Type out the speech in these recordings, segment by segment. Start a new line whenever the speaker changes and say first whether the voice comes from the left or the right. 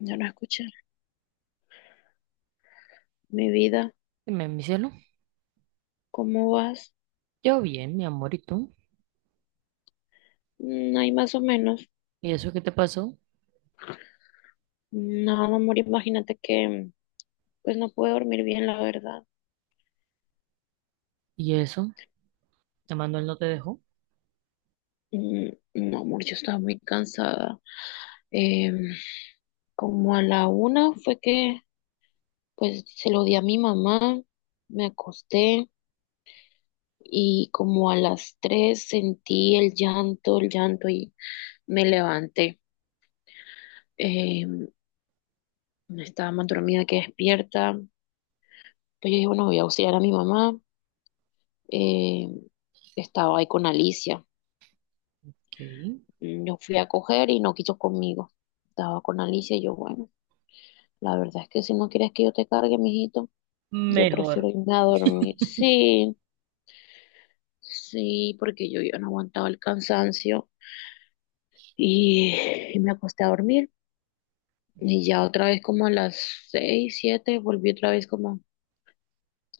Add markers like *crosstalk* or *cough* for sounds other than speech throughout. left: Ya no escuché. Mi vida,
right: Dime, mi cielo.
left: ¿cómo vas?
right: Yo bien, mi amor, ¿y tú?
left: Ahí más o menos.
right: ¿Y eso qué te pasó?
left: No, no, amor, imagínate que pues no pude dormir bien, la verdad.
right: ¿Y eso? ¿Te mandó él no te dejó?
left: Mm, No, amor, yo estaba muy cansada. Eh, Como a la una fue que pues se lo di a mi mamá, me acosté y como a las tres sentí el llanto y me levanté. Eh, Estaba más dormida que despierta. Pues yo dije, bueno, voy a auxiliar a mi mamá. eh, Estaba ahí con Alicia.
right: ¿Qué?
left: Yo fui a coger y no quiso conmigo. Estaba con Alicia y yo, bueno, la verdad es que si no quieres que yo te cargue, mijito, yo
right: Mejor.
left: prefiero irme a dormir. Sí, sí, porque yo ya no aguantaba el cansancio y, y me acosté a dormir. Y ya otra vez como a las seis, siete, volví otra vez como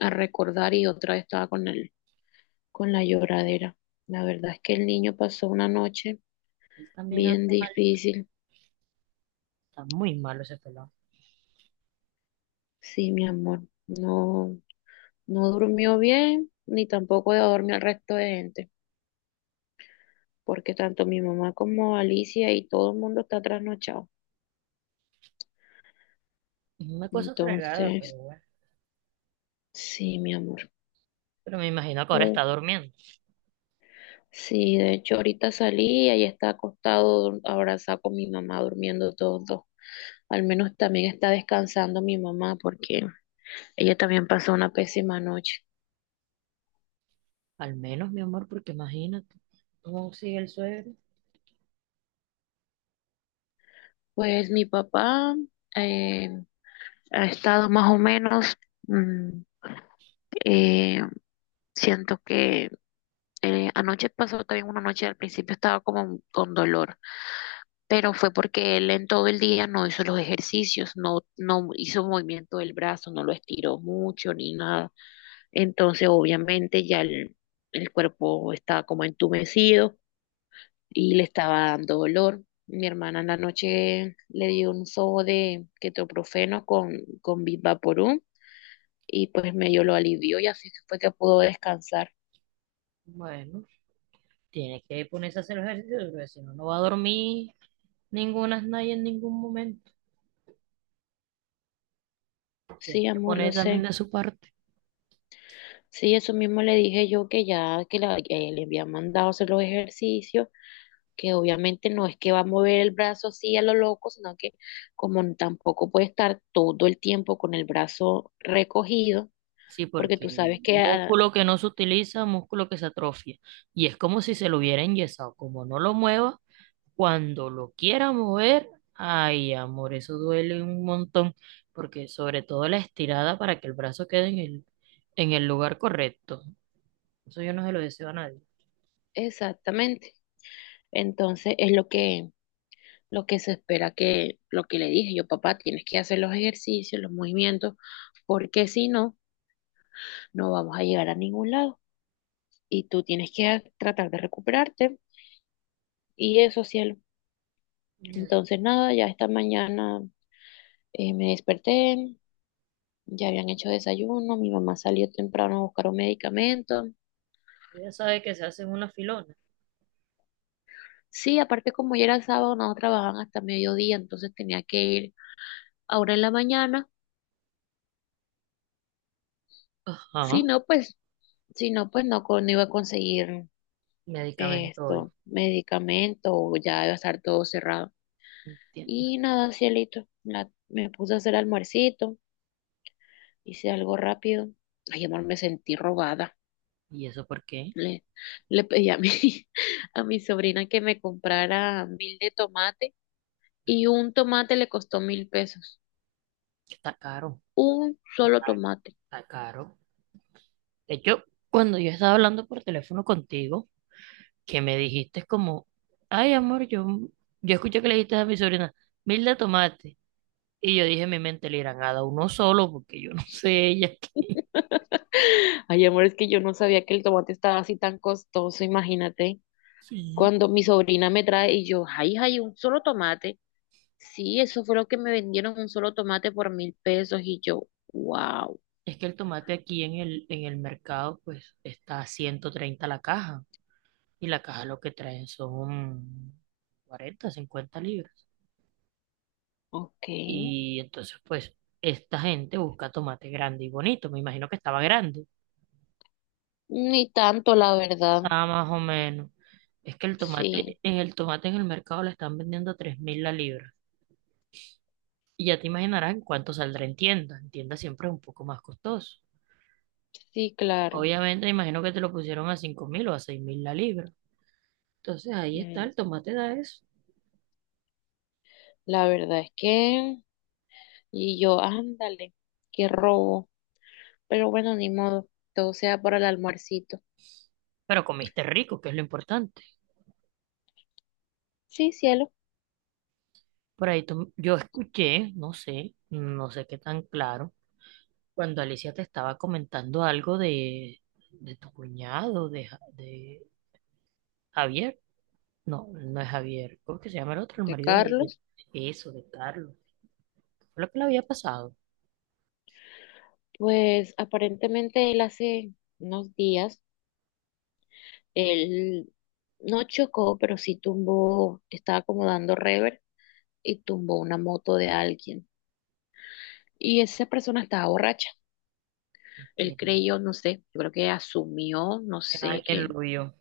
left: a recordar y otra vez estaba con él, con la lloradera. La verdad es que el niño pasó una noche
right: Él también
left: bien
right: anda mal.
left: difícil.
right: Está muy malo ese pelado.
left: Sí, mi amor, no, no durmió bien, ni tampoco de dormir al resto de gente, porque tanto mi mamá como Alicia y todo el mundo está trasnochado.
right: Es una cosa fregada,
left: Entonces,
right: pero bueno.
left: sí, mi amor,
right: Pero me imagino que ahora está
left: todo.
right: durmiendo.
left: Sí, de hecho, ahorita salí y ahí está acostado, abrazado con mi mamá, durmiendo todos dos. Al menos también está descansando mi mamá, porque ella también pasó una pésima noche.
right: Al menos, mi amor, porque imagínate cómo sigue el suegro.
left: Pues mi papá eh, ha estado más o menos. mm, Eh, Siento que anoche pasó también una noche, al principio estaba como con dolor, pero fue porque él en todo el día no hizo los ejercicios, no, no hizo movimiento del brazo, no lo estiró mucho ni nada. Entonces, obviamente ya el cuerpo estaba como entumecido y le estaba dando dolor. Mi hermana en la noche le dio un sobo de ketoprofeno con Vivaporub y pues medio lo alivió y así fue que pudo descansar.
right: Bueno, tiene que ponerse a hacer ejercicio, porque si no, no va a dormir ninguna nadie en ningún momento.
left: Sí,
right: Tiene que
left: amor, lo
right: poner también
left: sé.
right: de su parte.
left: Sí, eso mismo le dije yo que ya que le había mandado hacer los ejercicios, que obviamente no es que va a mover el brazo así a lo loco, sino que como tampoco puede estar todo el tiempo con el brazo recogido,
right: Sí,
left: porque tú
right: porque
left: sabes que
right: músculo que no se utiliza, músculo que se atrofia. Y es como si se lo hubiera enyesado. Como no lo mueva, cuando lo quiera mover, ay, amor, eso duele un montón. Porque sobre todo la estirada para que el brazo quede en el lugar correcto. Eso yo no se lo deseo a nadie.
left: exactamente. Entonces es lo que se espera que lo que le dije yo, papá, tienes que hacer los ejercicios, los movimientos, porque si no, no vamos a llegar a ningún lado y tú tienes que tratar de recuperarte. Y eso, cielo. Entonces, nada, ya esta mañana me desperté, ya habían hecho desayuno, mi mamá salió temprano a buscar un medicamento.
right: Ella sabe que se hacen una filona.
left: Sí, aparte como ya era sábado, no trabajaban hasta mediodía, entonces tenía que ir ahora en la mañana. Si
right: Ajá,
left: no, pues, si no, pues no, no iba a conseguir
right: medicamento hoy.
left: medicamento, o ya iba a estar todo cerrado.
right: Entiendo.
left: Y nada, cielito, me puse a hacer almuercito, hice algo rápido. Ay, amor, me sentí robada.
right: ¿Y eso por qué?
left: Le, le pedí a mi, *laughs* a mi sobrina que me comprara 1.000 de tomate y un tomate le costó 1.000 pesos.
right: Está caro,
left: Un solo tomate.
right: está caro. De hecho, cuando yo estaba hablando por teléfono contigo, que me dijiste es como, ay amor, yo escuché que le dijiste a mi sobrina, Milda tomate. Y yo dije en mi mente, le irán a dar uno solo porque yo no sé ella. *laughs*
left: *laughs* Ay, amor, es que yo no sabía que el tomate estaba así tan costoso, imagínate.
right: Sí.
left: Cuando mi sobrina me trae y yo, ay, ay, un solo tomate. Sí, eso fue lo que me vendieron, un solo tomate por 1.000 pesos. Y yo, wow,
right: Es que el tomate aquí en el mercado pues está a 130 la caja y la caja lo que traen son 40 50 libras.
left: ok.
right: Y entonces pues esta gente busca tomate grande y bonito, me imagino que estaba grande,
left: Ni tanto, la verdad.
right: estaba más o menos. Es que el
left: Sí,
right: tomate, en el tomate en el mercado le están vendiendo a 3.000 la libra. Y ya te imaginarás en cuánto saldrá en tienda. En tienda siempre es un poco más costoso.
left: sí, claro.
right: Obviamente, imagino que te lo pusieron a 5.000 o a 6.000 la libra. Entonces ahí está,
left: Mm,
right: el tomate da eso.
left: La verdad es que y yo, ándale, qué robo. Pero bueno, ni modo, todo sea para el almuercito.
right: Pero comiste rico, que es lo importante.
left: Sí, cielo,
right: Yo escuché, no sé, no sé qué tan claro, cuando Alicia te estaba comentando algo de tu cuñado, de Javier. No, no es Javier. ¿Cómo que se llama el otro? El
left: de
right: marido
left: Carlos.
right: de eso, de Carlos. Fue lo que le había pasado.
left: Pues aparentemente él hace unos días, él no chocó, pero sí tumbó, estaba como dando rever y tumbó una moto de alguien. Y esa persona estaba borracha. Él
right: Mentira.
left: creyó, no sé, yo creo que asumió, no
right: Que
left: sé,
right: alguien
left: que
right: lo vio.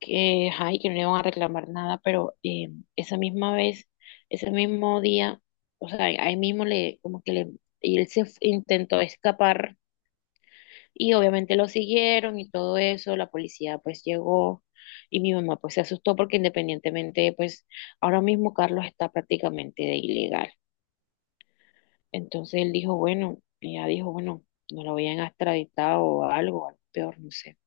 left: que, ay, que no le van a reclamar nada, pero esa misma vez, ese mismo día, o sea, ahí mismo le, como que le, y él intentó escapar y obviamente lo siguieron y todo eso, la policía pues llegó y mi mamá pues se asustó porque independientemente pues ahora mismo Carlos está prácticamente de ilegal. Entonces él dijo, bueno, ella dijo, bueno, no lo habían extraditado o algo, algo peor, no sé.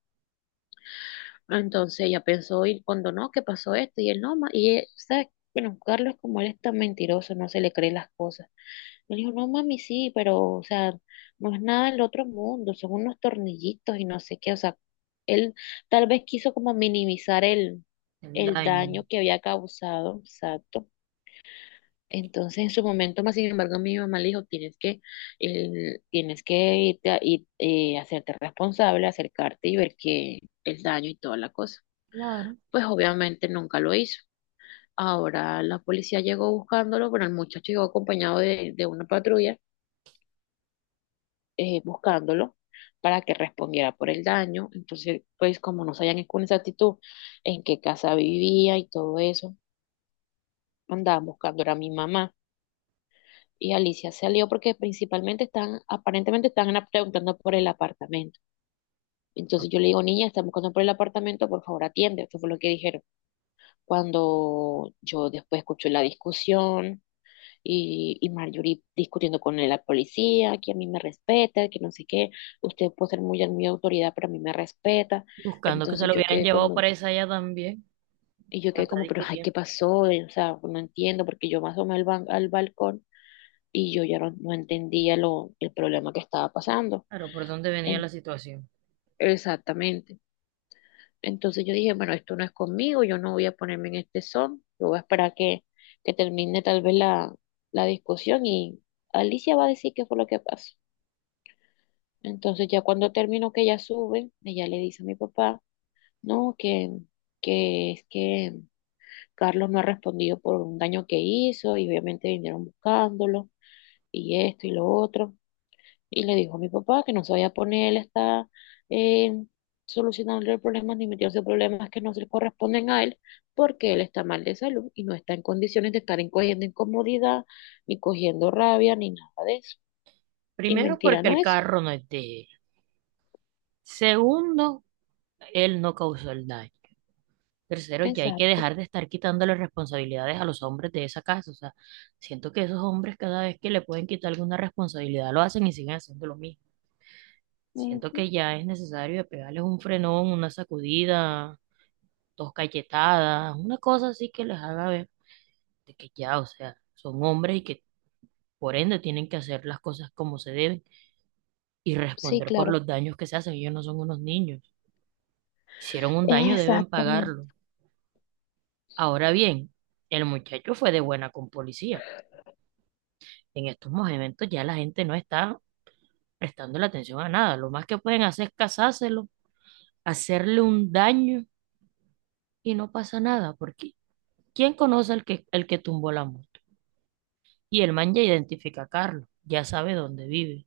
left: Entonces ella pensó y cuando no, ¿qué pasó esto? Y él no, y él, ¿sabes? Bueno, Carlos como él es tan mentiroso, no se le cree las cosas. Él dijo, no mami, sí, pero, o sea, no es nada del otro mundo, son unos tornillitos y no sé qué, o sea, él tal vez quiso como minimizar el,
right: El
left: el
right: daño.
left: daño que había causado, exacto. Entonces en su momento, más sin embargo, mi mamá le dijo, tienes que, tienes que irte a, ir, hacerte responsable, acercarte y ver que el daño y toda la cosa
right: Claro.
left: pues obviamente nunca lo hizo. Ahora la policía llegó buscándolo, pero el muchacho llegó acompañado de una patrulla buscándolo para que respondiera por el daño. Entonces, pues como no sabían con exactitud en qué casa vivía y todo eso, andaban buscando era a mi mamá. Y Alicia salió porque principalmente están, aparentemente están preguntando por el apartamento. Entonces yo le digo, niña, están buscando por el apartamento, por favor atiende. Eso fue lo que dijeron. Cuando yo después escuché la discusión, y Marjorie discutiendo con la policía, que a mí me respeta, que no sé qué, usted puede ser muy, muy autoridad, pero a mí me respeta.
right: Buscando que se
left: Entonces
right: lo
left: yo
right: hubieran
left: quedé
right: llevado
left: como,
right: para esa allá también.
left: y yo quedé
right: Anda
left: como, pero ay, ¿qué
right: discutiendo.
left: pasó? O sea, no entiendo, porque yo me asomé al balcón y yo ya no entendía el problema que estaba pasando.
right: Pero ¿por dónde venía
left: En-
right: la situación?
left: Exactamente. Entonces yo dije, bueno, esto no es conmigo, yo no voy a ponerme en este son, yo voy a esperar que termine tal vez la discusión y Alicia va a decir qué fue lo que pasó. Entonces ya cuando terminó que ella sube, ella le dice a mi papá, no, que es que Carlos no ha respondido por un daño que hizo y obviamente vinieron buscándolo y esto y lo otro. Y le dijo a mi papá que no se vaya a poner él está eh, solucionando el problema ni metiéndose en problemas que no se le corresponden a él porque él está mal de salud y no está en condiciones de estar cogiendo incomodidad, ni cogiendo rabia, ni nada de eso. Y
right: Primero,
left: mentira
right: porque
left: no
right: el
left: es.
right: carro no es de él. Segundo, él no causó el daño. Tercero, ya hay que
left: Exacto.
right: dejar de estar quitándole responsabilidades a los hombres de esa casa. O sea, siento que esos hombres cada vez que le pueden quitar alguna responsabilidad lo hacen y siguen haciendo lo mismo. Siento
left: Ujú.
right: que ya es necesario de pegarles un frenón, una sacudida, dos cachetadas, una cosa así que les haga ver de que ya, o sea, son hombres y que por ende tienen que hacer las cosas como se deben y
left: Sí,
right: responder por
left: claro.
right: los daños que se hacen. Ellos no son unos niños. Hicieron un daño, deben
left: Exactamente,
right: pagarlo. Ahora bien, el muchacho fue de buena con policía. En estos momentos ya la gente no está prestando la atención a nada. Lo más que pueden hacer es casárselo, hacerle un daño y no pasa nada, porque ¿quién conoce el que tumbó la moto? Y el man ya identifica a Carlos, ya sabe dónde vive.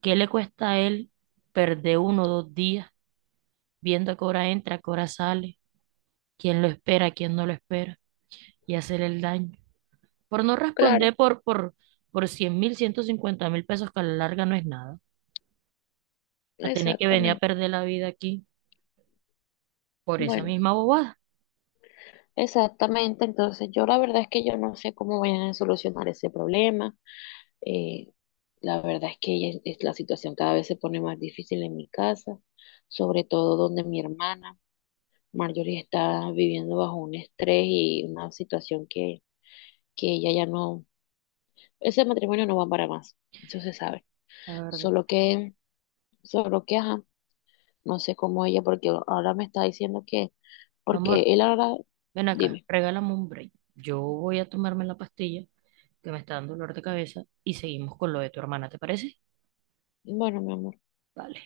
right: ¿Qué le cuesta a él perder uno o dos días viendo a qué hora entra, a qué hora sale, quién lo espera, quién no lo espera y hacerle el daño? Por no
left: claro,
right: responder por 100.000, 150.000 pesos que a la larga no es nada, a tener que venir a
left: exactamente.
right: perder la vida aquí por esa
left: Bueno,
right: misma bobada,
left: exactamente. Entonces, yo la verdad es que yo no sé cómo vayan a solucionar ese problema. Eh, la verdad es que ya la situación cada vez se pone más difícil en mi casa, sobre todo donde mi hermana Marjorie está viviendo bajo un estrés y una situación que ella ya no, ese matrimonio no va para más, eso se sabe.
right: la verdad.
left: Solo que, solo que, ajá, no sé cómo ella, porque ahora me está diciendo que,
right: Amor,
left: porque él ahora,
right: ven acá,
left: dime,
right: regálame un break. Yo voy a tomarme la pastilla que me está dando dolor de cabeza y seguimos con lo de tu hermana, ¿te parece?
left: bueno, mi amor.
right: Vale.